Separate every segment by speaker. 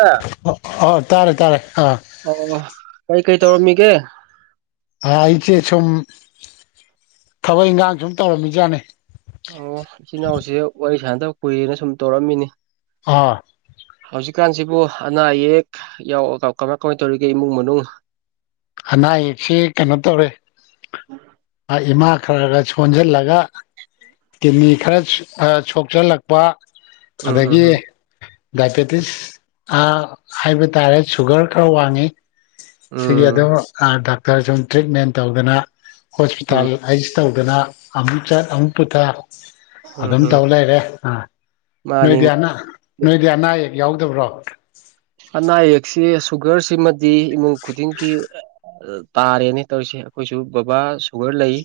Speaker 1: ꯑ
Speaker 2: ꯑ ꯇꯥꯔꯦ ꯇꯥꯔꯦ ꯑꯥ
Speaker 1: ꯑꯣ ꯑꯣ ꯀꯩꯀꯩ ꯇꯧꯔꯝꯃꯤꯒꯦ
Speaker 2: ꯑꯥ ꯑꯩꯆꯦ ꯁꯨꯝ ꯊꯕꯛ ꯏꯪꯒꯥꯡ ꯁꯨꯝ ꯇꯧꯔꯝꯃꯤꯖꯥꯠꯅ‌ꯦ
Speaker 1: ꯑꯣ ꯏꯆꯤꯟ ꯅꯥꯎꯖ‌ꯦ ꯋꯥꯔꯤ ꯁꯥꯟꯅꯗꯕ ꯀꯨꯏꯔꯦꯅ ꯁꯨꯝ ꯇꯧꯔꯛꯑꯝꯃꯤꯅꯤ
Speaker 2: ꯑꯥ
Speaker 1: ꯍꯧꯖꯤꯛꯀꯥꯟꯁꯤꯕꯨ ꯑꯅꯥ ꯑꯌꯦꯛ ꯌꯥꯎ ꯀꯃꯥꯏ ꯀꯃꯥꯏ ꯇꯧꯔꯤꯒꯦ ꯏꯃꯨꯡ ꯃꯅꯨꯡ
Speaker 2: ꯍꯅꯥ ꯑꯌꯦꯛꯁ‌ꯦ ꯀꯩꯅꯣ ꯇꯧꯔꯦ ꯑꯥ ꯏꯃꯥ ꯈꯔ ꯒꯔ ꯁꯣꯟꯖꯜꯂꯒ ꯀꯤꯅꯤ ꯈꯔ ꯑ ꯁꯣꯛꯆꯜꯂꯛꯄ
Speaker 1: ꯎꯝ
Speaker 2: ꯑꯗꯒꯤ
Speaker 1: ꯎꯝ
Speaker 2: ꯗꯥꯏꯕꯦꯇꯤꯁ ꯑꯥ ꯍꯥꯏꯕ ꯇꯥꯔꯦ ꯁꯨꯒ꯭ꯔ ꯈꯔ ꯋꯥꯡꯉꯤ ꯁꯤꯒꯤ
Speaker 1: ꯎꯝ
Speaker 2: ꯑꯗꯨꯝ ꯑ ꯗꯥꯛꯇ꯭ꯔꯆꯨꯝ ꯇ꯭ꯔꯤꯠꯃꯦꯟ ꯇꯧꯗꯅ ꯍꯣꯁꯄꯤꯇꯥꯜ
Speaker 1: ꯎꯝ ꯎꯝ
Speaker 2: ꯑꯥꯏꯁ ꯇꯧꯗꯅ ꯑꯃꯨꯛ ꯆꯠ ꯑꯃꯨꯛ ꯄꯨꯊ
Speaker 1: ꯎꯝ
Speaker 2: ꯑꯗꯨꯝ
Speaker 1: ꯍꯝ
Speaker 2: ꯇꯧ ꯂꯩꯔꯦ ꯑꯥ
Speaker 1: ꯃꯥꯅꯤ
Speaker 2: ꯅꯣꯏꯗꯤ ꯑꯅꯥ ꯅꯣꯏꯗꯤ ꯑꯅꯥ ꯑꯌꯦꯛ ꯌꯥꯎꯗꯕ꯭ꯔꯣ
Speaker 1: ꯑꯅꯥ ꯑꯌꯦꯛꯁꯤ ꯁꯨꯒ꯭ꯔꯁꯤꯃꯗꯤ ꯏꯃꯨꯡ ꯈꯨꯗꯤꯡꯒꯤ ꯇꯥꯔꯦꯅꯦ ꯇꯧꯔꯤꯁꯦ ꯑꯩꯈꯣꯏꯁꯨ ꯕꯕꯥ ꯁꯨꯒ꯭ꯔ ꯂꯩ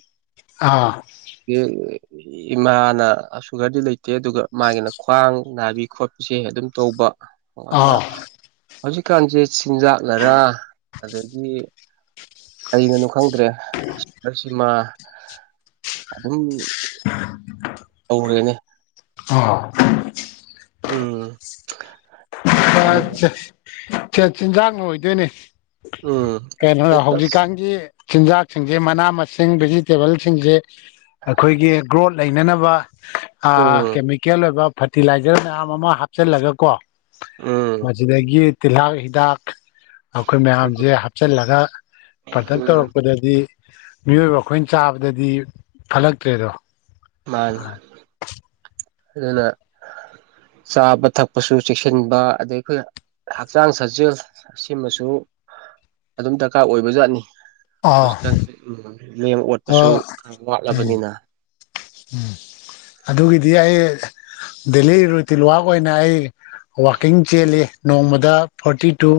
Speaker 2: ꯑꯥ
Speaker 1: [unintelligible] ꯏꯃꯥꯅ ꯁꯨꯒ꯭ꯔꯗꯤ ꯂꯩꯇꯦ ꯑꯗꯨꯒ ꯃꯥꯒꯤꯅ ꯈ꯭ꯋꯥꯡ ꯅꯥꯕꯤ ꯈꯣꯠꯄꯤꯁꯦ ꯑꯗꯨꯝ ꯇꯧꯕ [unintelligible]
Speaker 2: ꯑꯥ
Speaker 1: ꯍꯧꯖꯤꯛꯀꯥꯟꯁ‌ꯦ ꯆꯤꯟꯖꯥꯛꯅꯔ ꯑꯗꯒꯤ ꯀꯩꯅꯅꯣ ꯈꯪꯗ꯭ꯔꯦ ꯁꯨꯒ꯭ꯔꯁꯤꯃ ꯑꯗꯨꯝ
Speaker 2: [unintelligible]
Speaker 1: ꯇꯧꯔꯦꯅꯦ
Speaker 2: ꯑꯣ
Speaker 1: ꯎꯝ ꯑꯗꯨꯅ
Speaker 2: [unintelligible] ꯆꯤꯟꯖꯥꯛꯅ ꯑꯣꯏꯗꯣꯏꯅꯤ
Speaker 1: ꯎꯝ
Speaker 2: ꯀꯩꯅꯣꯗ
Speaker 1: ꯄ꯭ꯂꯁ
Speaker 2: ꯍꯧꯖꯤꯛꯀꯥꯟꯒꯤ ꯆꯤꯟꯖꯥꯛꯁꯤꯡꯁꯦ ꯃꯅꯥ ꯃꯁꯤꯡ ꯚꯦꯖꯤꯇꯦꯕꯜꯁꯤꯡꯁꯦ ꯑꯩꯈꯣꯏꯒꯤ ꯒ꯭ꯔꯣꯠ ꯂꯩꯅꯅꯕ ꯑꯥ
Speaker 1: ꯎꯝ
Speaker 2: ꯀꯦꯃꯤꯀꯦꯜ ꯑꯣꯏꯕ ꯐ꯭ꯔꯇꯤꯂꯥꯏꯖ꯭ꯔ ꯃꯌꯥꯝ ꯑꯃ ꯍꯥꯞꯆꯤꯜꯂꯒ ꯀꯣ
Speaker 1: ꯎꯝ
Speaker 2: ꯃꯁꯤꯗꯒꯤ ꯇꯤꯜꯍꯥꯛ ꯍꯤꯗꯥꯛ ꯑꯈꯣꯏ
Speaker 1: ꯎꯝ
Speaker 2: ꯃꯌꯥꯝꯖꯦ ꯍꯥꯞꯆꯤꯜꯂꯒ ꯄ꯭ꯔꯗꯛ
Speaker 1: ꯎꯝ
Speaker 2: ꯇꯧꯔꯛꯄꯗꯗꯤ ꯃꯤꯑꯣꯏꯕ ꯑꯩꯈꯣꯏꯅ ꯆꯥꯕꯗꯗꯤ ꯐꯠꯂꯛꯇ꯭ꯔꯦꯗꯣ
Speaker 1: ꯃꯥꯅꯤ
Speaker 2: ꯑꯥ
Speaker 1: ꯑꯗꯨꯅ ꯆꯥꯕ ꯊꯛꯄꯁꯨ ꯆꯦꯛꯁꯤꯟꯕ ꯑꯗꯩ ꯑꯩꯈꯣꯏꯅ ꯍꯛꯆꯥꯡ ꯁꯥꯖꯦꯜ ꯁꯤꯃꯁꯨ ꯑꯗꯨꯝ ꯗ꯭ꯔꯀꯥꯔ ꯑꯣꯏꯕꯖꯥꯠꯅꯤ
Speaker 2: ꯑꯣ
Speaker 1: ꯍꯧꯖꯤꯛꯀꯥꯟꯁꯦ ꯎꯝ ꯂꯦꯡ ꯑꯣꯠꯄꯁꯨ ꯈꯔ ꯋꯥꯠꯂꯕꯅꯤꯅ
Speaker 2: ꯎꯝ ꯑꯗꯨꯒꯤꯗꯤ ꯑꯩ ꯗꯦꯂꯤ ꯔꯨꯇꯤꯟ ꯋꯥꯛ ꯑꯣꯏꯅ ꯑꯩ ꯋꯥꯛꯀꯤꯡ ꯆꯦꯜꯂꯤ ꯅꯣꯡꯃꯗ ꯐꯣꯔꯇꯤꯇꯨ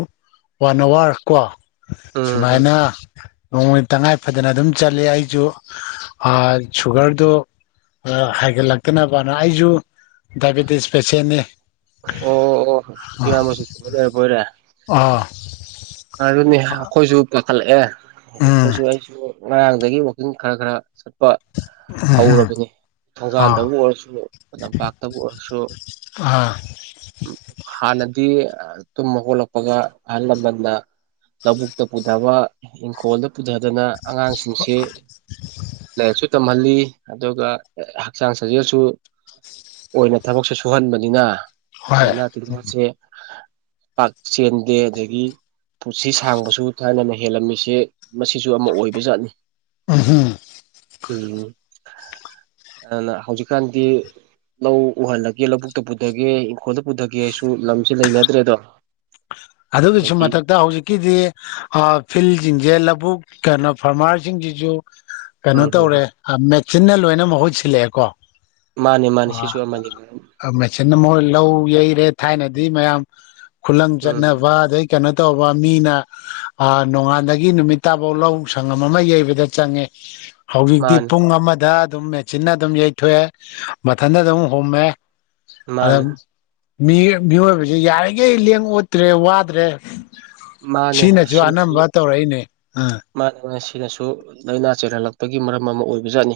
Speaker 2: ꯋꯥꯟ ꯑꯋ꯭ꯔ ꯀ‌ꯣ
Speaker 1: ꯎꯝ ꯎꯝ
Speaker 2: ꯁꯨꯃꯥꯏꯅ ꯅꯣꯡꯃꯩ ꯇꯉꯥꯏ ꯐꯗꯅ ꯑꯗꯨꯝ ꯆꯠꯂꯤ ꯑꯩꯖꯨ ꯑ ꯁꯨꯒ꯭ꯔꯗꯣ ꯍꯥꯏꯒꯠꯂꯛꯇꯅꯕꯅ ꯑꯩꯖꯨ ꯗꯥꯏꯕꯦꯇꯤꯁ ꯄꯦꯁꯦꯟꯅꯤ꯫
Speaker 1: ꯑꯣ ꯑꯣ ꯏꯌꯥꯝꯕꯖꯨ ꯁꯨꯒꯔ ꯂꯩꯔꯕꯣꯏꯔꯦ꯫
Speaker 2: ꯑꯥ꯫
Speaker 1: ꯑꯗꯨꯅꯦ ꯑꯩꯈꯣꯏꯖꯨ ꯄꯥꯈꯠꯂꯛꯑꯦ
Speaker 2: ꯎꯝ
Speaker 1: ꯑꯩꯈꯣꯏꯖꯨ ꯑꯩꯖꯨ ꯉꯔꯥꯡꯗꯒꯤ ꯋꯥꯛꯀꯤꯡ ꯈꯔ ꯈꯔ ꯆꯠ ꯍꯧꯔꯕꯅꯤ
Speaker 2: ꯑꯥ
Speaker 1: ꯊꯣꯡꯒꯜꯗꯕꯨ ꯑꯣꯏꯔꯁꯨ ꯂꯝꯄꯥꯛꯇꯕꯨ ꯑꯣꯏꯔꯁꯨ꯫
Speaker 2: ꯑꯥ꯫
Speaker 1: ꯍꯥꯟꯅꯗꯤ ꯇꯨꯝꯃꯒꯣꯠꯂꯛꯄꯒ ꯑꯍꯜ ꯂꯃꯟꯅ ꯂꯧꯕꯨꯛꯇ ꯄꯨꯊꯕ ꯏꯪꯈꯣꯜꯗ ꯄꯨꯊꯗꯅ ꯑꯉꯥꯡꯁꯤꯡꯁꯤ ꯂꯥꯏꯔꯤꯛꯁꯨ ꯇꯝꯍꯜꯂꯤ ꯑꯗꯨꯒ ꯍꯛꯆꯥꯡ ꯁꯥꯖꯦꯜꯁꯨ ꯑꯣꯏꯅ ꯊꯕꯛꯁꯨ ꯁꯨꯍꯟꯕꯅꯤꯅ
Speaker 2: ꯍꯣꯏ
Speaker 1: ꯂꯥꯏꯅꯥ ꯇꯤꯟꯅꯥꯁꯦ ꯄꯥꯛ ꯆꯦꯟꯗꯦ ꯑꯗꯒꯤ ꯄꯨꯟꯁꯤ ꯁꯥꯡꯕꯁꯨ ꯊꯥꯏꯅꯅ ꯍꯦꯜꯂꯝꯃꯤꯁꯦ ꯃꯁꯤꯁꯨ ꯑꯃ ꯑꯣꯏꯕꯖꯥꯠꯅꯤ꯫
Speaker 2: ꯎꯝꯍꯨꯝ
Speaker 1: ꯎꯝ ꯑꯗꯨꯅ ꯍꯧꯖꯤꯛꯀꯥꯟꯗꯤ ꯂꯧ ꯎꯍꯜꯂꯒꯦ ꯂꯧꯕꯨꯛꯇ ꯄꯨꯊꯒꯦ ꯏꯪꯈꯣꯜꯗ ꯄꯨꯊꯒꯦꯁꯨ ꯂꯝꯁꯦ ꯂꯩꯅꯗ꯭ꯔꯦꯗꯣ꯫ [inaudible]
Speaker 2: ꯑꯗꯨꯒꯤꯁꯨ
Speaker 1: ꯑꯗꯒꯤ
Speaker 2: ꯃꯊꯛꯇ ꯍꯧꯖꯤꯛꯀꯤꯗꯤ ꯐꯤꯜꯁꯤꯡꯁꯦ ꯂꯧꯕꯨꯛ ꯀꯩꯅꯣ ꯐꯥꯔꯃꯔꯁꯤꯡꯁꯤꯖꯨ
Speaker 1: ꯎꯝ
Speaker 2: ꯀꯩꯅꯣ
Speaker 1: ꯍꯝ
Speaker 2: ꯇꯧꯔꯦ
Speaker 1: ꯍꯝ
Speaker 2: ꯃꯦꯆꯤꯟꯅ ꯂꯣꯏꯅ ꯃꯍꯨꯣꯏꯠ ꯁꯤꯜꯂꯛꯑꯦꯀꯣ
Speaker 1: ꯃꯥꯅꯦ ꯃꯥꯅꯦ ꯁꯤꯁꯨ ꯑꯃꯅꯤ
Speaker 2: ꯑ ꯃꯦꯆꯤꯟꯅ ꯃꯣꯏ ꯂꯧ ꯌꯩꯔꯦ ꯊꯥꯏꯅꯗꯤ ꯃꯌꯥꯝ ꯈꯨꯂꯪ
Speaker 1: ꯎꯝ
Speaker 2: ꯆꯠꯅꯕ ꯑꯗꯩ ꯀꯩꯅꯣ ꯇꯧꯕ ꯃꯤꯅ ꯑꯥ ꯅꯣꯡꯉꯥꯟꯗꯒꯤ ꯅꯨꯃꯤꯠ ꯇꯥꯕꯥꯎ ꯂꯧ ꯁꯪꯉꯝ ꯑꯃ ꯌꯩꯕꯗ ꯆꯪꯉꯦ꯫ ꯍꯧꯖꯤꯛꯇꯤ
Speaker 1: ꯃꯥꯅꯦ
Speaker 2: ꯄꯨꯡ ꯑꯃꯗ ꯑꯗꯨꯝ ꯃꯦꯆꯤꯟꯅ ꯑꯗꯨꯝ ꯌꯩꯊꯣꯛꯑꯦ ꯃꯊꯟꯇ ꯑꯗꯨꯝ ꯍꯨꯝꯃꯦ꯫
Speaker 1: ꯃꯥꯅꯦ
Speaker 2: ꯑꯗꯨꯝ ꯃꯤ ꯃꯤꯑꯣꯏꯕꯁꯤ ꯌꯥꯔꯤꯈꯩ ꯂꯦꯡ ꯑꯣꯠꯇ꯭ꯔꯦ ꯋꯥꯗ꯭ꯔꯦ꯫
Speaker 1: ꯃꯥꯅꯦ
Speaker 2: ꯁꯤꯅꯁꯨ ꯑꯅꯝꯕ ꯇꯧꯔꯛꯏꯅꯦ ꯑꯥ꯫
Speaker 1: ꯃꯥꯅꯦ ꯃꯥꯅꯦ ꯃꯁꯤꯅꯁꯨ ꯂꯥꯏꯅꯥ ꯆꯦꯜꯍꯜꯂꯛꯄꯒꯤ ꯃꯔꯝ ꯑꯃ ꯑꯣꯏꯕꯖꯥꯠꯅꯤ꯫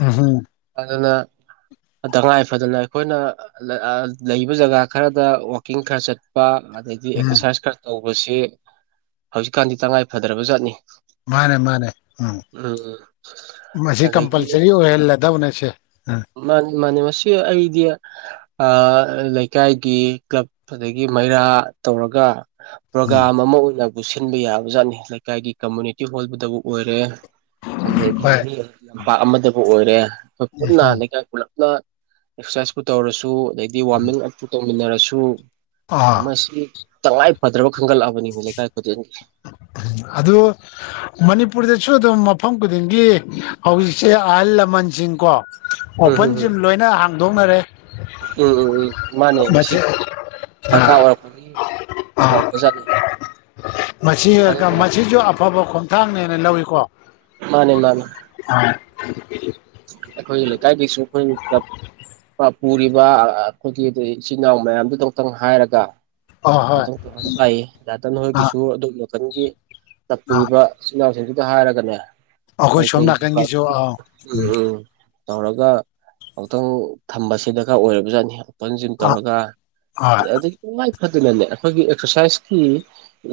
Speaker 2: ꯎꯝ ꯍꯨꯝ
Speaker 1: ꯑꯗꯨꯅ ꯇꯉꯥꯏ ꯐꯗꯅ ꯑꯩꯈꯣꯏꯅ ꯂꯩꯕ ꯖꯒꯥ ꯈꯔꯗ ꯋꯥꯛꯀꯤꯡ ꯈꯔ ꯆꯠꯄ ꯑꯗꯩꯗꯤ
Speaker 2: ꯎꯝ
Speaker 1: ꯑꯦꯛꯁꯔꯁꯥꯏꯁ ꯈꯔ ꯇꯧꯕꯁꯤ ꯍꯧꯖꯤꯛꯀꯥꯟꯗꯤ ꯇꯉꯥꯏ ꯐꯗ꯭ꯔꯕ ꯖꯠꯅꯤ꯫
Speaker 2: ꯃꯥꯅꯦ ꯃꯥꯅꯦ ꯎꯝ ꯃꯁꯤ
Speaker 1: ꯑꯗꯒꯤ
Speaker 2: ꯀꯝꯄꯜꯁꯔꯤ ꯑꯣꯏꯍꯜꯂꯗꯧꯅꯦ ꯁꯦ꯫ ꯎꯝ
Speaker 1: ꯃꯥꯅꯤ ꯃꯥꯅꯤ ꯃꯁꯤ ꯑꯩꯗꯤ ꯂꯩꯀꯥꯏꯒꯤ ꯀ꯭ꯂꯕ ꯑꯗꯒꯤ ꯃꯩꯔꯥ ꯇꯧꯔꯒ
Speaker 2: ꯎꯝ
Speaker 1: ꯄ꯭ꯔꯣꯒꯥ꯭ꯔꯥꯝ ꯑꯃ ꯑꯣꯏꯅꯕꯨ ꯁꯤꯟꯕ ꯌꯥꯕꯖꯥꯠꯅꯤ ꯂꯩꯀꯥꯏꯒꯤ ꯀꯝꯃꯨꯅꯤꯇꯤ ꯍꯣꯜꯕꯗꯕꯨ ꯑꯣꯏꯔꯦ, ꯑꯗꯗꯤ
Speaker 2: ꯍꯣꯏ
Speaker 1: ꯂꯝꯄꯥꯛ ꯑꯃꯗꯕꯨ ꯑꯣꯏꯔꯦ ꯄꯨꯟꯅ ꯄꯨꯂꯞꯅ ꯑꯦꯛꯁꯔꯁꯥꯏꯁꯄꯨ ꯇꯧꯔꯁꯨ ꯑꯗꯩꯗꯤ ꯋꯥꯔꯃꯤꯡ ꯑꯞꯄꯨ ꯇꯧꯃꯤꯟꯅꯔꯁꯨ
Speaker 2: ꯑꯥ
Speaker 1: ꯃꯁꯤ ꯇꯉꯥꯏ ꯐꯗ꯭ꯔꯕ ꯈꯟꯒꯠꯂꯛꯑꯕꯅꯤ ꯂꯩꯀꯥꯏ ꯈꯨꯗꯤꯡꯒꯤ꯫
Speaker 2: ꯑꯗꯨ ꯃꯅꯤꯄꯨꯔꯗꯁꯨ ꯑꯗꯨꯝ ꯃꯐꯝ ꯈꯨꯗꯤꯡꯒꯤ ꯍꯧꯖꯤꯛꯁꯦ ꯑꯍꯜ ꯂꯃꯟꯁꯤꯡ ꯀꯣ,
Speaker 1: ꯎꯝ ꯎꯝ
Speaker 2: ꯑꯣꯄꯟ
Speaker 1: ꯎꯝ
Speaker 2: ꯖꯤꯝ ꯂꯣꯏꯅ ꯍꯥꯡꯗꯣꯛꯅꯔꯦ꯫
Speaker 1: ꯎꯝ ꯎꯝ ꯎꯝ ꯃꯥꯅꯦ ꯃꯁꯤ ꯗꯔꯀꯥꯔ
Speaker 2: ꯑ
Speaker 1: ꯑꯣꯏꯔꯛꯄꯒꯤ ꯍꯧꯗꯣꯔꯛꯄꯖꯥꯠꯅꯤ꯫
Speaker 2: ꯃꯁꯤ ꯃꯁꯤꯁꯨ ꯑꯐꯕ ꯈꯣꯡꯊꯥꯡꯅꯦꯅ ꯂꯧꯏꯀꯣ꯫
Speaker 1: ꯃꯥꯅꯦ ꯃꯥꯅꯦ
Speaker 2: [unintelligible]
Speaker 1: ꯑꯩꯈꯣꯏ ꯂꯩꯀꯥꯏꯒꯤꯁꯨ ꯀ꯭ꯂꯞ ꯄꯨꯔꯤꯕ ꯑꯩꯈꯣꯏꯒꯤ ꯏꯆꯤꯟ ꯏꯅꯥꯎ ꯃꯌꯥꯝꯗꯨꯗ ꯑꯃꯛꯇꯪ ꯍꯥꯏꯔꯒ
Speaker 2: ꯑꯣ ꯍꯣꯏ
Speaker 1: [unintelligible]
Speaker 2: ꯑꯥ
Speaker 1: ꯍꯣꯏꯒꯤꯁꯨ ꯑꯗꯣꯝ ꯅꯥꯒꯥꯟꯒꯤ [unintelligible] ꯏꯆꯤꯜ
Speaker 2: ꯑꯥ
Speaker 1: ꯏꯅꯥꯎꯁꯤꯡꯗꯨꯗ ꯍꯥꯏꯔꯒꯅꯦ
Speaker 2: ꯑꯩꯈꯣꯏ
Speaker 1: ꯀꯔꯤ
Speaker 2: ꯁꯣꯝ
Speaker 1: ꯀꯔꯤ
Speaker 2: ꯅꯥꯀꯟꯒꯤꯁꯨ ꯑꯥ
Speaker 1: [unintelligible] ꯎꯝ ꯎꯝ ꯇꯧꯔꯒ ꯑꯃꯨꯛꯇꯪ ꯊꯝꯕꯁꯦ ꯗꯔꯀꯥꯔ ꯑꯣꯏꯔꯕꯖꯥꯠꯅꯤ ꯍꯣꯡꯗꯣꯛ ꯍꯣꯡꯖꯤꯟ
Speaker 2: ꯑꯥ
Speaker 1: ꯇꯧꯔꯒ
Speaker 2: ꯍꯣꯏ
Speaker 1: ꯑꯗꯒꯤ ꯇꯉꯥꯏ ꯐꯗꯅꯅꯦ ꯑꯩꯈꯣꯏꯒꯤ ꯑꯦꯛꯁꯔꯁꯥꯏꯁꯀꯤ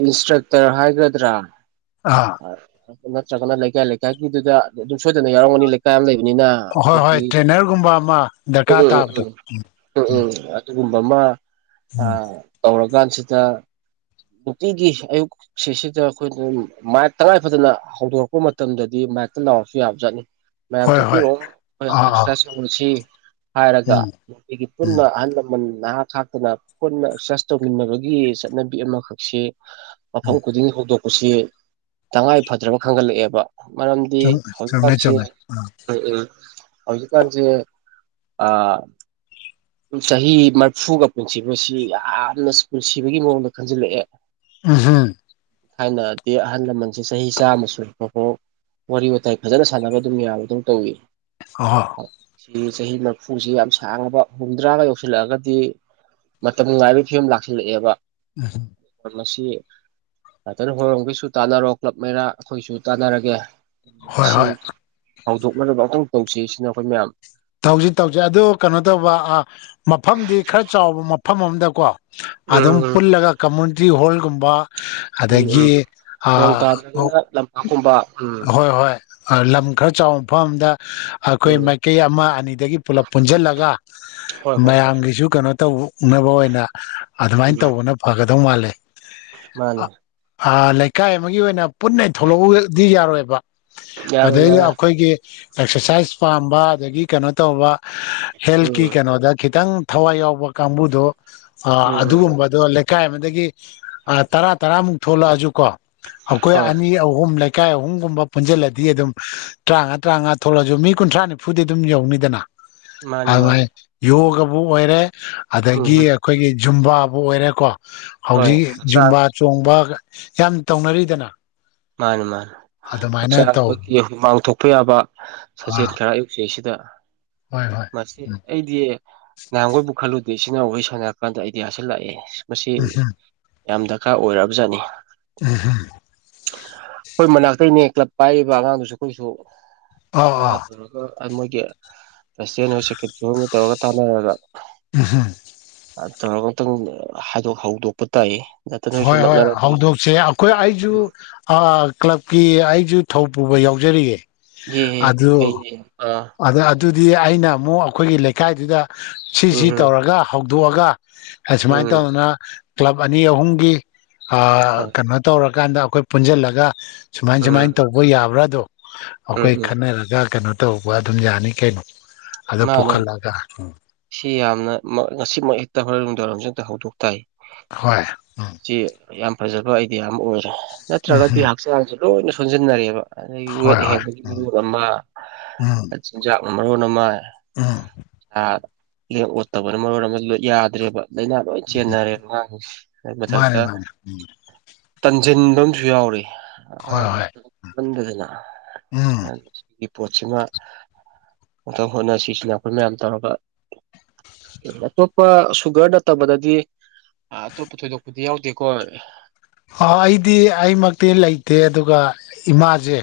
Speaker 1: ꯏꯟꯁꯇ꯭ꯔꯛꯇꯔ ꯍꯥꯏꯒꯗ꯭ꯔꯥ
Speaker 2: ꯑꯥ
Speaker 1: ꯅꯠꯇ꯭ꯔꯒꯅ ꯂꯩꯀꯥꯏ ꯂꯩꯀꯥꯏꯒꯤꯗꯨꯗ ꯑꯗꯨꯝ ꯁꯣꯏꯗꯅ ꯌꯥꯎꯔꯝꯒꯅꯤ ꯂꯩꯀꯥꯏ ꯑꯃ ꯂꯩꯕꯅꯤꯅ
Speaker 2: ꯍꯣꯏ ꯍꯣꯏ
Speaker 1: ꯑꯩꯈꯣꯏꯒꯤ
Speaker 2: ꯇ꯭ꯔꯦꯅꯔꯒꯨꯝꯕ ꯑꯃ
Speaker 1: ꯎꯝ
Speaker 2: ꯗꯔꯀꯥꯔ
Speaker 1: ꯎꯝ
Speaker 2: ꯇꯥꯕꯗꯣ
Speaker 1: ꯎꯝ ꯎꯝ ꯎꯝ ꯑꯗꯨꯒꯨꯝꯕ ꯑꯃ ꯑ
Speaker 2: ꯎꯝ
Speaker 1: ꯇꯧꯔꯀꯥꯟꯁꯤꯗ ꯅꯨꯡꯇꯤꯒꯤ ꯑꯌꯨꯛ ꯁꯤꯁꯤꯗ ꯑꯩꯈꯣꯏ ꯃꯥꯏꯛ ꯇꯉꯥꯏ ꯐꯗꯅ ꯍꯧꯗꯣꯔꯛꯄ ꯃꯇꯝꯗꯗꯤ ꯃꯥꯏꯛꯇ ꯂꯥꯎꯔꯁꯨ ꯌꯥꯕꯖꯥꯠꯅꯤ ꯃꯌꯥꯝ
Speaker 2: ꯍꯣꯏ ꯍꯣꯏ
Speaker 1: ꯊꯣꯛꯄꯤꯔꯛꯑꯣ
Speaker 2: ꯑꯥ ꯑꯥ
Speaker 1: ꯑꯦꯛꯁꯔꯁꯥꯏ ꯇꯧꯔꯁꯤ ꯍꯥꯏꯔꯒ
Speaker 2: ꯎꯝ
Speaker 1: ꯅꯨꯡꯇꯤꯒꯤ
Speaker 2: ꯎꯝ
Speaker 1: ꯄꯨꯟꯅ ꯑꯍꯜ ꯂ ꯅꯍꯥꯛ ꯈꯥꯛꯇꯅ ꯄꯨꯟꯅ ꯑꯦꯛꯁꯔꯁꯥꯏ ꯇꯧꯃꯤꯟꯅꯕꯒꯤ ꯆꯠꯅꯕꯤ ꯑꯃꯈꯛꯁꯦ ꯃꯐꯝ ꯈꯨꯗꯤꯡ ꯍꯧꯗꯣꯛꯄꯁꯤ ꯇꯉꯥꯏ ꯐꯗ꯭ꯔꯕ ꯈꯟꯒꯠꯂꯛꯑꯦꯕ ꯃꯔꯝꯗꯤ
Speaker 2: ꯆꯨꯝ ꯆꯨꯝꯃꯦ
Speaker 1: ꯍꯧꯖꯤꯛꯀꯥꯟꯁꯤ
Speaker 2: ꯆꯨꯝꯃꯦ ꯑꯥ
Speaker 1: ꯎ ꯎꯝ ꯍꯧꯖꯤꯛꯀꯟꯁꯦ ꯑ ꯆꯍꯤ ꯃꯔꯐꯨꯒ ꯄꯨꯟꯁꯤꯕꯁꯤ ꯌꯥꯝꯅ ꯄꯨꯟꯁꯤꯕꯒꯤ ꯃꯑꯣꯡꯗ ꯈꯟꯖꯤꯜꯂꯛꯑꯦ
Speaker 2: ꯎꯝ ꯍ [unintelligible]
Speaker 1: ꯊꯥꯏꯅꯗꯤ ꯑꯍꯜ ꯂꯃꯟꯁꯦ ꯆꯍꯤ ꯆꯥꯝꯃ ꯁꯨꯔꯐꯥꯎꯕ ꯋꯥꯔꯤ ꯋꯥꯇꯥꯏ ꯐꯖꯅ ꯁꯥꯟꯅꯕ ꯑꯗꯨꯝ ꯌꯥꯕ ꯑꯗꯨꯝ ꯇꯧꯋꯤ
Speaker 2: ꯑ ꯍꯣ [unintelligible]
Speaker 1: ꯁꯤ ꯆꯍꯤ ꯃꯔꯐꯨꯁꯤ ꯌꯥꯝ ꯁꯥꯡꯉꯕ ꯍꯨꯝꯗ꯭ꯔꯥꯒ ꯌꯧꯁꯤꯜꯂꯛꯑꯒꯗꯤ ꯃꯇꯝ ꯉꯥꯏꯕꯒꯤ ꯐꯤꯕꯝ ꯂꯥꯛꯁꯤꯜꯂꯛꯑꯦꯕ
Speaker 2: ꯎꯝ [unintelligible]
Speaker 1: ꯃꯁꯤ [unintelligible] ꯍꯣꯢ ꯔꯣꯝꯒꯤꯁꯨ ꯇꯥꯟꯅꯔꯣ ꯀ꯭ꯂꯕ ꯃꯩꯔꯥ ꯑꯩꯈꯣꯏꯁꯨ ꯇꯥꯟꯅꯔꯒꯦ
Speaker 2: ꯍꯣꯏ
Speaker 1: ꯃꯁꯤ
Speaker 2: ꯍꯣꯏ
Speaker 1: ꯍꯧꯗꯣꯛꯅꯔꯒ ꯑꯃꯨꯛꯇꯪ ꯇꯧꯁꯤ ꯁꯤꯅꯤ ꯑꯩꯈꯣꯏ ꯃꯌꯥꯝ
Speaker 2: ꯇꯧꯁꯤ ꯇꯧꯁꯤ ꯑꯗꯨ ꯀꯩꯅꯣ ꯇꯧꯕ ꯑꯥ ꯃꯐꯝꯗꯤ ꯈꯔ ꯆꯥꯎꯕ ꯃꯐꯝ ꯑꯝꯗꯀꯣ ꯑꯗꯨꯝ
Speaker 1: ꯎꯝ
Speaker 2: ꯄꯨꯜꯂꯒ ꯀꯝꯃꯨꯅꯤꯇꯤ ꯍꯣꯜꯒꯨꯝꯕ
Speaker 1: ꯎꯝ
Speaker 2: ꯑꯗꯒꯤ ꯑꯥ
Speaker 1: ꯂꯥꯝꯄꯥꯛꯀꯨꯝꯕ
Speaker 2: ꯍꯣꯏ ꯍꯣꯏ ꯂꯝ ꯈꯔ ꯆꯥꯎꯕ ꯃꯐꯝ ꯑꯝꯗ ꯑꯩꯈꯣꯏ
Speaker 1: ꯎꯝ
Speaker 2: ꯃꯥꯏꯀꯩ ꯑꯃ ꯑꯅꯤꯗꯒꯤ ꯄꯨꯂꯞ ꯄꯨꯟꯁꯤꯜꯂꯒ
Speaker 1: ꯍꯣꯏ ꯍꯣꯏ ꯍꯣꯏ
Speaker 2: ꯃꯌꯥꯝꯒꯤꯁꯨ ꯀꯩꯅꯣ ꯇꯧꯅꯕ ꯑꯣꯏꯅ ꯑꯗꯨꯃꯥꯏꯅ
Speaker 1: ꯎꯝ
Speaker 2: ꯇꯧꯕꯅ ꯐꯒꯗꯧ ꯃꯥꯜꯂꯦ
Speaker 1: ꯃꯥꯅꯤ
Speaker 2: ꯂꯩꯀꯥꯏ ꯑꯃꯒꯤ ꯑꯣꯏꯅ ꯄꯨꯟꯅ ꯊꯣꯛꯂꯛꯎꯗꯤ ꯌꯥꯔꯣꯏꯕ
Speaker 1: ꯌꯥꯔꯣꯏ
Speaker 2: ꯃꯗꯩꯗ
Speaker 1: ꯌꯥꯔꯣꯏ
Speaker 2: ꯑꯩꯈꯣꯏꯒꯤ ꯑꯦꯛꯁꯔꯁꯥꯏꯁ ꯄꯥꯝꯕ ꯑꯗꯒꯤ ꯀꯩꯅꯣ ꯇꯧꯕ ꯍꯦꯜꯀꯤ
Speaker 1: ꯎꯝ
Speaker 2: ꯀꯩꯅꯣꯗ ꯈꯤꯇꯪ ꯊꯋꯥꯏ ꯌꯥꯎꯕ ꯀꯥꯡꯕꯨꯗꯣ ꯑ
Speaker 1: ꯎꯝ ꯎꯝ
Speaker 2: ꯑꯗꯨꯒꯨꯝꯕ ꯑꯗꯣ ꯂꯩꯀꯥꯏ ꯑꯃꯗꯒꯤ ꯇꯔꯥ ꯇꯔꯥꯃꯨꯛ ꯊꯣꯛꯂꯛꯑꯁꯨ ꯀꯣ ꯑꯩꯈꯣꯏ
Speaker 1: ꯍꯣꯏ
Speaker 2: ꯑꯅꯤ ꯑꯍꯨꯝ ꯂꯩꯀꯥꯏ ꯑꯍꯨꯝꯒꯨꯝꯕ ꯄꯨꯟꯁꯤꯜꯂꯗꯤ ꯑꯗꯨꯝ ꯇꯔꯥꯃꯉꯥ ꯇꯔꯥꯃꯉꯥ ꯊꯣꯛꯂꯁꯨ ꯃꯤ ꯀꯨꯟꯊ꯭ꯔꯥ ꯅꯤꯐꯨꯗꯤ ꯑꯗꯨꯝ ꯌꯧꯅꯤꯗꯅ
Speaker 1: ꯃꯥꯅꯤ ꯃꯥꯅꯤ
Speaker 2: ꯑꯗꯨꯃꯥꯢ ꯌꯣꯒꯕꯨ ꯑꯣꯏꯔꯦ
Speaker 1: ꯎꯝ
Speaker 2: ꯑꯗꯒꯤ ꯑꯩꯈꯣꯏꯒꯤ ꯖꯨꯝꯕꯥꯕꯨ ꯑꯣꯏꯔꯦꯀꯣ
Speaker 1: ꯍꯣꯏ
Speaker 2: ꯍꯧꯖꯤꯛ
Speaker 1: ꯍꯛꯆꯥꯡ
Speaker 2: ꯖꯨꯝꯕꯥ ꯖꯨꯝꯕ ꯆꯣꯡꯕ ꯌꯥꯝ ꯇꯧꯅꯔꯤꯗꯅ
Speaker 1: ꯃꯥꯅꯤ ꯃꯥꯅꯤ
Speaker 2: ꯑꯗꯨꯃꯥꯏꯅ
Speaker 1: ꯍꯛꯆꯥꯡ
Speaker 2: ꯇꯧꯕ
Speaker 1: ꯑꯩꯈꯣꯏꯒꯤ ꯃꯥꯡꯊꯣꯛꯄ ꯌꯥꯕ ꯁꯥꯖꯦꯜ
Speaker 2: ꯑꯥ
Speaker 1: ꯈꯔ ꯁꯤꯗꯩꯁꯤꯗ
Speaker 2: ꯍꯣꯏ ꯍꯣꯏ
Speaker 1: ꯃꯁꯤ
Speaker 2: ꯎꯝ
Speaker 1: ꯑꯩꯗꯤ ꯅꯍꯥꯟꯈꯣꯏꯕꯨ ꯈꯜꯂꯨꯗꯦ ꯏꯆꯤꯟ ꯏꯅꯥꯎ ꯋꯥꯔꯤ ꯁꯥꯟꯅꯔꯀꯥꯟꯗ ꯑꯥꯏꯗꯤꯌꯥꯁꯤ ꯂꯥꯛꯑꯦ ꯃꯁꯤ
Speaker 2: ꯎꯝꯍꯨꯝ
Speaker 1: ꯌꯥꯝ ꯗꯔꯀꯥꯔ ꯑꯣꯏꯔꯛꯑꯕ ꯖꯥꯠꯅꯤ
Speaker 2: [unintelligible]
Speaker 1: ꯑꯩꯈꯣꯏ ꯃꯅꯥꯛꯇꯩꯅꯦ ꯀ꯭ꯂꯕ ꯄꯥꯏꯔꯤꯕ ꯑꯉꯥꯡꯗꯨꯁꯨ ꯑꯩꯈꯣꯏꯁꯨ
Speaker 2: ꯑꯥ
Speaker 1: ꯃꯉꯥ
Speaker 2: ꯑꯥ
Speaker 1: ꯇꯔꯨꯛ ꯃꯣꯏꯒꯤ ꯄ꯭ꯔꯁꯤꯗꯦꯟ ꯑꯣꯏ ꯁꯦꯀ꯭ꯔꯦꯇꯔꯤ ꯑꯣꯏ ꯃꯣꯏ ꯇꯧꯔꯒ ꯇꯥꯟꯅꯔꯒ
Speaker 2: [unintelligible]
Speaker 1: ꯇꯧꯔꯒꯇꯪ ꯑꯥ ꯍꯪꯗꯣꯛꯄ ꯇꯥꯏꯌꯦ ꯅꯠꯇ ꯅꯣꯏꯁꯨ
Speaker 2: ꯍꯣꯏ ꯍꯣꯏ
Speaker 1: ꯅꯛꯅꯔꯗꯤ
Speaker 2: ꯍꯧꯗꯣꯛꯁꯦ ꯑꯩꯈꯣꯏ ꯑꯩꯁꯨ
Speaker 1: ꯎꯝ
Speaker 2: ꯑꯥ ꯀ꯭ꯂꯕꯀꯤ ꯑꯩꯁꯨ ꯊꯧ ꯄꯨꯕ ꯌꯥꯎꯖꯔꯤꯌꯦ
Speaker 1: ꯌꯦ ꯐꯩꯅꯦ ꯑꯥ
Speaker 2: ꯑꯥꯗ ꯑꯗꯨꯗꯤ ꯑꯩꯅ ꯑꯃꯨꯛ ꯑꯩꯈꯣꯏꯒꯤ ꯂꯩꯀꯥꯏꯗꯨꯗ ꯁꯤꯁꯤ
Speaker 1: ꯎꯝ ꯎꯝ
Speaker 2: ꯇꯧꯔꯒ ꯍꯧꯗꯣꯛꯑꯒ ꯑꯁꯨꯃꯥꯏꯟ
Speaker 1: ꯎꯝ
Speaker 2: ꯇꯧꯗꯅ ꯀ꯭ꯂꯕ ꯑꯅꯤ ꯑꯍꯨꯝꯒꯤ ꯑꯥ
Speaker 1: ꯍꯣꯏ
Speaker 2: ꯀꯩꯅꯣ ꯇꯧꯔꯀꯥꯟꯗ ꯑꯩꯈꯣꯏ ꯄꯨꯟꯖꯤꯜꯂꯒ ꯁꯨꯃꯥꯏꯟ ꯁꯨꯃꯥꯏꯟ
Speaker 1: ꯎꯝ
Speaker 2: ꯇꯧ ꯃꯣꯏ ꯌꯥꯕ꯭ꯔꯥꯗꯣ
Speaker 1: ꯎꯝ
Speaker 2: ꯑꯩꯈꯣꯏ
Speaker 1: ꯎꯝ
Speaker 2: ꯈꯟꯅꯔꯒ ꯀꯩꯅꯣ ꯇꯧꯕ ꯑꯗꯨꯝ ꯌꯥꯅꯤ ꯀꯩꯅꯣ ꯑꯗꯣ
Speaker 1: ꯃꯥꯅꯦ
Speaker 2: ꯄꯨꯣꯈꯠꯂꯒ
Speaker 1: ꯁꯤ ꯌꯥꯝꯅ ꯉꯁꯤꯃꯛ ꯍꯦꯛꯇ ꯍꯣꯔꯦꯟ ꯅꯨꯗꯥꯡ ꯋꯥꯏꯔꯝ ꯍꯦꯛꯇ ꯍꯧꯗꯣꯛ ꯇꯥꯏ
Speaker 2: ꯍꯣꯏ ꯑꯝ
Speaker 1: ꯁꯤ ꯌꯥꯝ ꯐꯥꯖꯕ ꯑꯥꯏꯗꯤꯌꯥ ꯑꯃ ꯑꯣꯏꯔꯦ
Speaker 2: ꯎꯝ
Speaker 1: ꯅꯠꯇ꯭ꯔꯒꯗꯤ
Speaker 2: ꯍꯝ
Speaker 1: ꯍꯛꯆꯥꯡꯁꯦ ꯂꯣꯏꯅ ꯁꯣꯟꯖꯤꯟꯅꯔꯦꯕ ꯑꯗꯥꯒꯤ ꯋꯦꯠ
Speaker 2: ꯍꯣꯏ ꯍꯣꯏ
Speaker 1: ꯍꯦꯟꯕꯒꯤ
Speaker 2: ꯎꯝ
Speaker 1: ꯃꯔꯣꯟ ꯑꯃ ꯆꯤꯟꯖꯥꯛ ꯃꯔꯣꯟ ꯑꯃ
Speaker 2: ꯑꯝ
Speaker 1: ꯑꯥ ꯂꯦꯡ ꯑꯣꯠꯇꯕꯅ ꯃꯔꯣꯟ ꯑꯃꯥ ꯌꯥꯗ꯭ꯔꯦꯕ ꯂꯥꯏꯅꯥ ꯂꯣꯏ ꯆꯦꯟꯅꯔꯦ ꯑꯉꯥꯡꯁꯤ ꯑꯗꯨꯏ
Speaker 2: ꯃꯥꯅꯦ
Speaker 1: ꯃꯊꯛꯇ
Speaker 2: ꯃꯥꯅꯦ ꯎꯝ
Speaker 1: ꯇꯟꯖꯟꯕ ꯑꯃꯁꯨ ꯌꯥꯎꯔꯤ
Speaker 2: ꯍꯣꯏ ꯍꯣꯏ
Speaker 1: ꯑꯉꯥꯡꯁꯤꯡꯗ [unintelligible]
Speaker 2: ꯎꯝ
Speaker 1: ꯁꯤꯒꯤ ꯄꯣꯠꯁꯤꯅ ꯑꯝꯇꯪ ꯍꯣꯠꯅꯁꯤꯁꯤꯅ ꯑꯩꯈꯣꯏ ꯃꯌꯥꯝ ꯇꯧꯔꯒ ꯑꯇꯣꯞꯄ ꯁꯨꯒꯔ ꯅꯠꯇꯕꯗꯗꯤ ꯑꯇꯣꯞꯄ ꯊꯣꯏꯗꯣꯛꯄꯗꯤ ꯌꯥꯎꯗꯦꯀꯣ
Speaker 2: ꯑ ꯥ ꯑꯩꯗꯤ ꯑꯩꯃꯛꯇꯤ ꯂꯩꯇꯦ ꯑꯗꯨꯒ ꯏꯃꯥꯁꯦ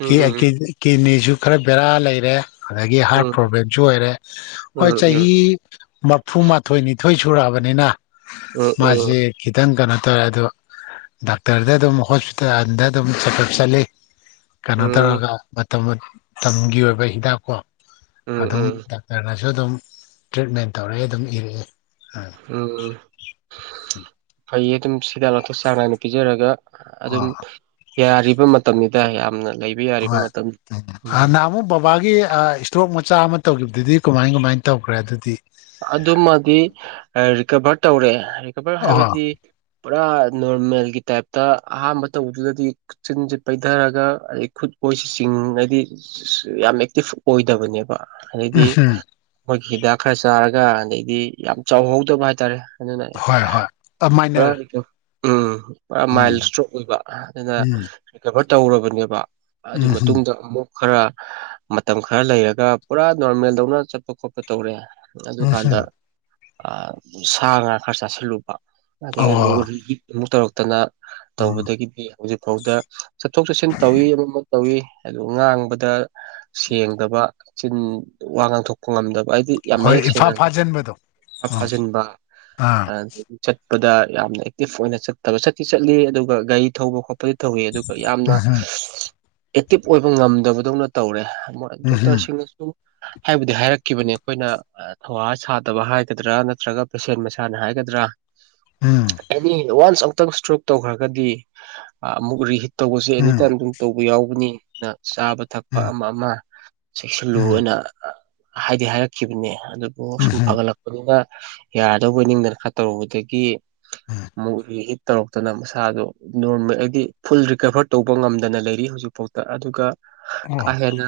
Speaker 1: ꯎꯝ
Speaker 2: ꯀꯤ
Speaker 1: ꯎꯝ ꯎꯝ
Speaker 2: ꯀꯤꯠꯅꯤꯁꯨ ꯈꯔ ꯕꯦꯔꯥ ꯂꯩꯔꯦ ꯑꯗꯥꯒꯤ ꯍꯥꯔꯠ
Speaker 1: ꯎꯝ
Speaker 2: ꯄ꯭ꯔꯣꯕ꯭ꯂꯦꯝꯁꯨ ꯑꯣꯏꯔꯦ
Speaker 1: ꯎꯝ
Speaker 2: ꯍꯣꯏ
Speaker 1: ꯎꯝ
Speaker 2: ꯆꯍꯤ ꯃꯞ ꯐꯨ ꯃꯥꯥꯊꯣꯏ ꯅꯤꯊꯣꯏ ꯁꯨꯔꯛꯑꯕꯅꯤꯅ
Speaker 1: ꯎꯝ ꯎꯝ
Speaker 2: ꯃꯥꯁꯤ ꯈꯤꯇꯪ ꯀꯩꯅꯣ ꯇꯧꯋꯦ ꯑꯗꯨ ꯗꯥꯛꯇ꯭ꯔꯗ ꯑꯗꯨꯝ ꯍꯣꯁꯄꯤꯇꯥꯜꯗ ꯑꯗꯨꯝ ꯆꯪꯛꯒꯠ ꯆꯠꯂꯤ ꯀꯩꯅꯣ ꯇꯧꯔꯒ ꯃꯇꯝ ꯃꯇꯝꯒꯤ ꯑꯣꯏꯕ ꯍꯤꯗꯥꯛ ꯀꯣ
Speaker 1: ꯎꯝ ꯎꯝ
Speaker 2: ꯑꯗꯨꯝ
Speaker 1: ꯎꯝ
Speaker 2: ꯗꯥꯛꯇ꯭ꯔꯅꯁꯨ ꯑꯗꯨꯝ ꯇ꯭ꯔꯤꯠꯃꯦꯟ ꯇꯧꯔꯛꯏ ꯑꯗꯨꯝ ꯏꯔꯛꯑꯦ
Speaker 1: ꯑꯝ ꯑꯝ ꯐꯩꯌꯦ ꯑꯗꯨꯝ ꯍꯤꯗꯥꯛ ꯂꯥꯡꯊꯣꯛ ꯆꯥꯡ ꯅꯥꯏꯅ ꯄꯤꯖꯔꯒ ꯑꯗꯨꯝ
Speaker 2: ꯑꯣ
Speaker 1: ꯌꯥꯔꯤꯕ ꯃꯇꯝꯅꯤꯗ ꯌꯥꯝꯅ ꯂꯩ
Speaker 2: ꯍꯣꯏ ꯍꯥꯟꯅ ꯑꯃꯨꯛ ꯕꯥꯕꯥꯒꯤ ꯑꯥ ꯏꯁ ꯇ꯭ꯔꯣꯛ ꯃꯆꯥ ꯑꯃ ꯇꯧꯈꯤꯕꯗꯨꯗꯤ ꯀꯃꯥꯏꯟ ꯀꯃꯥꯏꯟ ꯇꯧꯈ꯭ꯔꯦ ꯑꯗꯨꯗꯤ
Speaker 1: ꯑꯗꯨꯃꯗꯤ ꯔꯤꯀꯚꯔ ꯇꯧꯔꯦ ꯔꯤꯀꯚꯔ
Speaker 2: ꯑꯣ ꯎꯝ
Speaker 1: ꯍꯥꯏꯕꯗꯤ ꯄꯨꯔꯥ ꯅꯣꯔꯃꯦꯜꯒꯤ ꯇꯥꯏꯞꯇ ꯑꯍꯥꯟꯕ ꯇꯧꯕꯗꯨꯗꯗꯤ ꯆꯤꯟꯁꯤ ꯄꯩꯊꯔꯒ ꯑꯗꯩ ꯈꯨꯠ ꯑꯣꯏꯁꯤ ꯆꯤꯡꯒ꯭ꯔꯗꯤ ꯌꯥꯝ ꯑꯦꯛꯇꯤꯚ ꯑꯣꯏꯗꯕꯅꯦꯕ ꯑꯗꯩꯗꯤ
Speaker 2: ꯍꯝ
Speaker 1: ꯃꯈꯣꯏꯒꯤ ꯍꯤꯗꯥꯛ ꯈꯔ ꯆꯥꯔꯒ ꯑꯗꯩꯗꯤ ꯌꯥꯝ ꯆꯥꯎꯍꯧꯗꯕ ꯍꯥꯏꯇꯔꯦ ꯑꯗꯨꯅ
Speaker 2: ꯍꯣꯏ ꯍꯣꯏ
Speaker 1: ꯄꯨꯔꯥ
Speaker 2: ꯃꯥꯏꯅꯔ
Speaker 1: ꯎꯝ ꯄꯨꯔꯥ ꯃꯥꯏꯜ
Speaker 2: ꯎꯝ
Speaker 1: ꯏꯁꯇ꯭ꯔꯣꯛ ꯑꯣꯏꯕ ꯑꯗꯨꯅ
Speaker 2: ꯎꯝ
Speaker 1: ꯔꯤꯀꯚꯔ ꯇꯧꯔꯕꯅꯦꯕ ꯑꯗꯨꯏ
Speaker 2: ꯎꯝ ꯍꯝ
Speaker 1: ꯃꯇꯨꯡꯗ ꯑꯃꯨꯛ ꯈꯔ ꯃꯇꯝ ꯈꯔ ꯂꯩꯔꯒ ꯄꯨꯔꯥ ꯅꯣꯔꯃꯦꯜꯗꯧꯅ ꯆꯠꯄ ꯈꯣꯠꯄ ꯇꯧꯔꯦ
Speaker 2: ꯎꯝ ꯍꯝ
Speaker 1: ꯑꯗꯨꯀꯥꯟꯗ ꯑ ꯁꯥ ꯉꯥ ꯈꯔ ꯆꯥꯁꯤꯜꯂꯨꯕ ꯑꯗꯒꯤ
Speaker 2: ꯑꯣ
Speaker 1: ꯑꯃꯨꯛ [unintelligible] ꯑꯃꯨꯛ ꯇꯧꯔꯛꯇꯅ
Speaker 2: ꯎꯝ
Speaker 1: ꯇꯧꯕꯗꯒꯤꯗꯤ ꯍꯧꯖꯤꯛ ꯐꯥꯎꯗ ꯆꯠꯊꯣꯛ ꯆꯠꯁꯤꯟ ꯇꯧꯋꯤ ꯑꯃꯃꯨꯛ ꯇꯧꯏ ꯑꯗꯨ ꯉꯥꯡꯕꯗ ꯁꯦꯡꯗꯕ ꯆꯤꯟ ꯋꯥ ꯉꯥꯡꯊꯣꯛꯄ ꯉꯝꯗꯕ ꯍꯥꯏꯗꯤ ꯌꯥꯝ
Speaker 2: ꯍꯣꯏ
Speaker 1: ꯃꯌꯦꯛ
Speaker 2: ꯏꯐꯥ
Speaker 1: ꯁꯦꯡꯅ
Speaker 2: ꯐꯥꯖꯤꯟꯕꯗꯣ ꯎꯝ
Speaker 1: ꯐꯥꯖꯤꯟꯕ
Speaker 2: ꯑꯥ
Speaker 1: ꯑꯗꯒꯤ ꯆꯠꯄꯗ ꯌꯥꯝꯅ ꯑꯦꯛꯇꯤꯞ ꯑꯣꯏꯅ ꯆꯠꯇꯕ ꯆꯠꯈꯤ ꯆꯠꯂꯤ ꯑꯗꯨꯒ ꯒꯥꯔꯤ ꯊꯧꯕ ꯈꯣꯠꯄ ꯗꯤ ꯇꯧꯋꯤ ꯑꯗꯨꯒ ꯌꯥꯝꯅ
Speaker 2: ꯎꯝ ꯎꯝ
Speaker 1: ꯑꯦꯛꯇꯤꯚ ꯑꯣꯏꯕ ꯉꯝꯗꯕꯗꯧꯅ ꯇꯧꯔꯦ ꯑꯃ
Speaker 2: ꯎꯝ
Speaker 1: ꯗꯣꯛꯇꯔꯁꯤꯡꯅꯁꯨ ꯍꯥꯏꯕꯨꯗꯤ ꯍꯥꯏꯔꯛꯈꯤꯕꯅꯦ ꯑꯩꯈꯣꯏꯅ ꯑ ꯊꯧꯋꯥ ꯁꯥꯗꯕ ꯍꯥꯏꯒꯗ꯭ꯔꯥ ꯅꯠꯇ꯭ꯔꯒ ꯄꯦꯁꯦꯟ ꯃꯁꯥꯅ ꯍꯥꯏꯒꯗ꯭ꯔꯥ
Speaker 2: ꯎꯝ
Speaker 1: ꯑꯦꯅꯤ ꯋꯥꯟꯁ ꯑꯃꯨꯛꯇꯪ ꯏꯁꯇ꯭ꯔꯣꯛ ꯇꯧꯈ꯭ꯔꯒꯗꯤ ꯑꯃꯨꯛ ꯔꯤꯍꯤꯠ ꯇꯧꯕꯁꯦ
Speaker 2: ꯎꯝ
Speaker 1: ꯑꯦꯅꯤꯇꯥꯏꯝ ꯑꯗꯨꯝ ꯇꯧꯕ ꯌꯥꯎꯒꯅꯤ ꯅ ꯆꯥꯕ ꯊꯛꯄ
Speaker 2: ꯎꯝ
Speaker 1: ꯑꯃ ꯑꯃ ꯆꯦꯛꯁꯤꯜꯂꯨꯅ ꯑ ꯍꯥꯏꯗꯤ ꯍꯥꯏꯔꯛꯈꯤꯕꯅꯦ ꯑꯗꯨꯕꯨ ꯁꯨꯝ
Speaker 2: ꯎꯝ
Speaker 1: ꯐꯒꯠꯂꯛ ꯑꯗꯨꯒ ꯌꯥꯔꯗꯧꯕꯣꯏ ꯅꯤꯡꯗꯅ ꯈꯔ ꯇꯧꯔꯨꯕꯗꯒꯤ
Speaker 2: ꯎꯝ
Speaker 1: ꯑꯃꯨꯛ ꯔꯤ ꯍꯤꯠ ꯇꯧꯔꯛꯇꯅ ꯃꯁꯥꯗꯣ ꯅꯣꯔꯃꯦꯜ ꯍꯥꯏꯗꯤ ꯐꯨꯜ ꯔꯤꯀꯕꯔ ꯇꯧꯕ ꯉꯝꯗꯅ ꯂꯩꯔꯤ ꯍꯧꯖꯤꯛꯐꯥꯎꯗ ꯑꯗꯨꯒ ꯀꯥ
Speaker 2: ꯑꯣ
Speaker 1: ꯍꯦꯟꯅ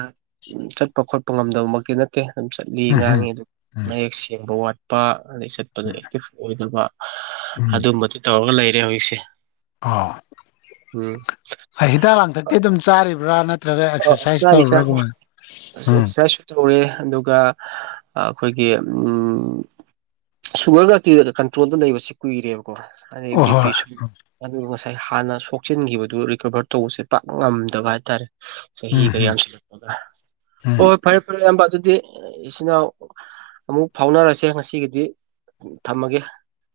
Speaker 1: ꯆꯠꯄ ꯈꯣꯠꯄ ꯉꯝꯗꯕꯃꯛꯇꯤ ꯅꯠꯇꯦ ꯑꯗꯨꯝ ꯆꯠꯂꯤ ꯉꯥꯡꯉꯤ
Speaker 2: ꯎꯝ
Speaker 1: ꯑꯗꯨꯝ
Speaker 2: ꯎꯝ
Speaker 1: ꯁꯦꯡꯕ ꯋꯥꯠꯄ ꯑꯗꯩ ꯆꯠꯄꯗ ꯑꯦꯛꯇꯤꯚ ꯑꯣꯏꯗꯕ
Speaker 2: ꯎꯝ
Speaker 1: ꯑꯗꯨꯝꯕꯗꯨ ꯇꯧꯔꯒ ꯂꯩꯔꯦ ꯍꯧꯖꯤꯛꯁꯦ
Speaker 2: ꯑꯣ
Speaker 1: ꯎꯝ
Speaker 2: ꯍꯩ ꯍꯤꯗꯥꯛ ꯂꯥꯡꯊꯛꯇꯤ ꯑꯗꯨꯝ ꯆꯥꯔꯤꯕ꯭ꯔꯥ ꯅꯠ ꯅꯠꯇ꯭ꯔꯒ
Speaker 1: ꯑ
Speaker 2: ꯑꯦꯛꯁꯔꯁꯥꯏꯁ
Speaker 1: ꯆꯥꯔꯤ ꯆꯥꯔꯤ
Speaker 2: ꯇꯧꯔꯨꯔꯒ [unintelligible] ꯎꯝ
Speaker 1: ꯑꯦꯛꯁꯔꯁꯥꯏꯁꯁꯨ ꯇꯧꯔꯦ ꯑꯗꯨꯒ ꯑ ꯑꯩꯈꯣꯏꯒꯤ ꯎꯝ ꯁꯨꯒꯔ ꯒꯥꯛꯇꯤ ꯀꯟꯇ꯭ꯔꯣꯜꯗ ꯂꯩꯕꯁꯤ ꯀꯨꯏꯔꯦꯕꯀꯣ ꯑꯗꯩ
Speaker 2: ꯑꯣ
Speaker 1: ꯕꯤ ꯄꯤ
Speaker 2: ꯍꯣꯏ
Speaker 1: ꯁꯨ ꯑꯗꯨꯒ ꯉꯁꯥꯏ ꯍꯥꯟꯅ ꯁꯣꯛꯆꯤꯟꯈꯤꯕꯗꯨ ꯔꯤꯀꯕꯔ ꯇꯧꯕꯁꯦ ꯄꯥꯛ ꯉꯝꯗꯕ ꯍꯥꯏꯇꯥꯔꯦ
Speaker 2: ꯎꯝ
Speaker 1: ꯆꯍꯤꯒ
Speaker 2: ꯎꯝ
Speaker 1: ꯌꯥꯝꯁꯤꯜꯂꯛꯄꯒ
Speaker 2: ꯎꯝ
Speaker 1: ꯍꯣꯏ ꯐꯔꯦ ꯐꯔꯦ ꯏꯌꯥꯝꯕ ꯑꯗꯨꯗꯤ ꯏꯆꯤꯟ ꯏꯅꯥꯎ ꯑꯃꯨꯛ ꯐꯥꯎꯅꯔꯁꯦ ꯉꯁꯤꯒꯤꯗꯤ ꯊꯝꯃꯒꯦ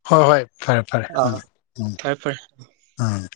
Speaker 2: ꯍꯣꯏ ꯍꯣꯏ ꯐꯔꯦ ꯐꯔꯦ ꯎꯝ
Speaker 1: ꯑꯥ
Speaker 2: ꯎꯝ
Speaker 1: ꯐꯔꯦ ꯐꯔꯦ
Speaker 2: ꯎꯝ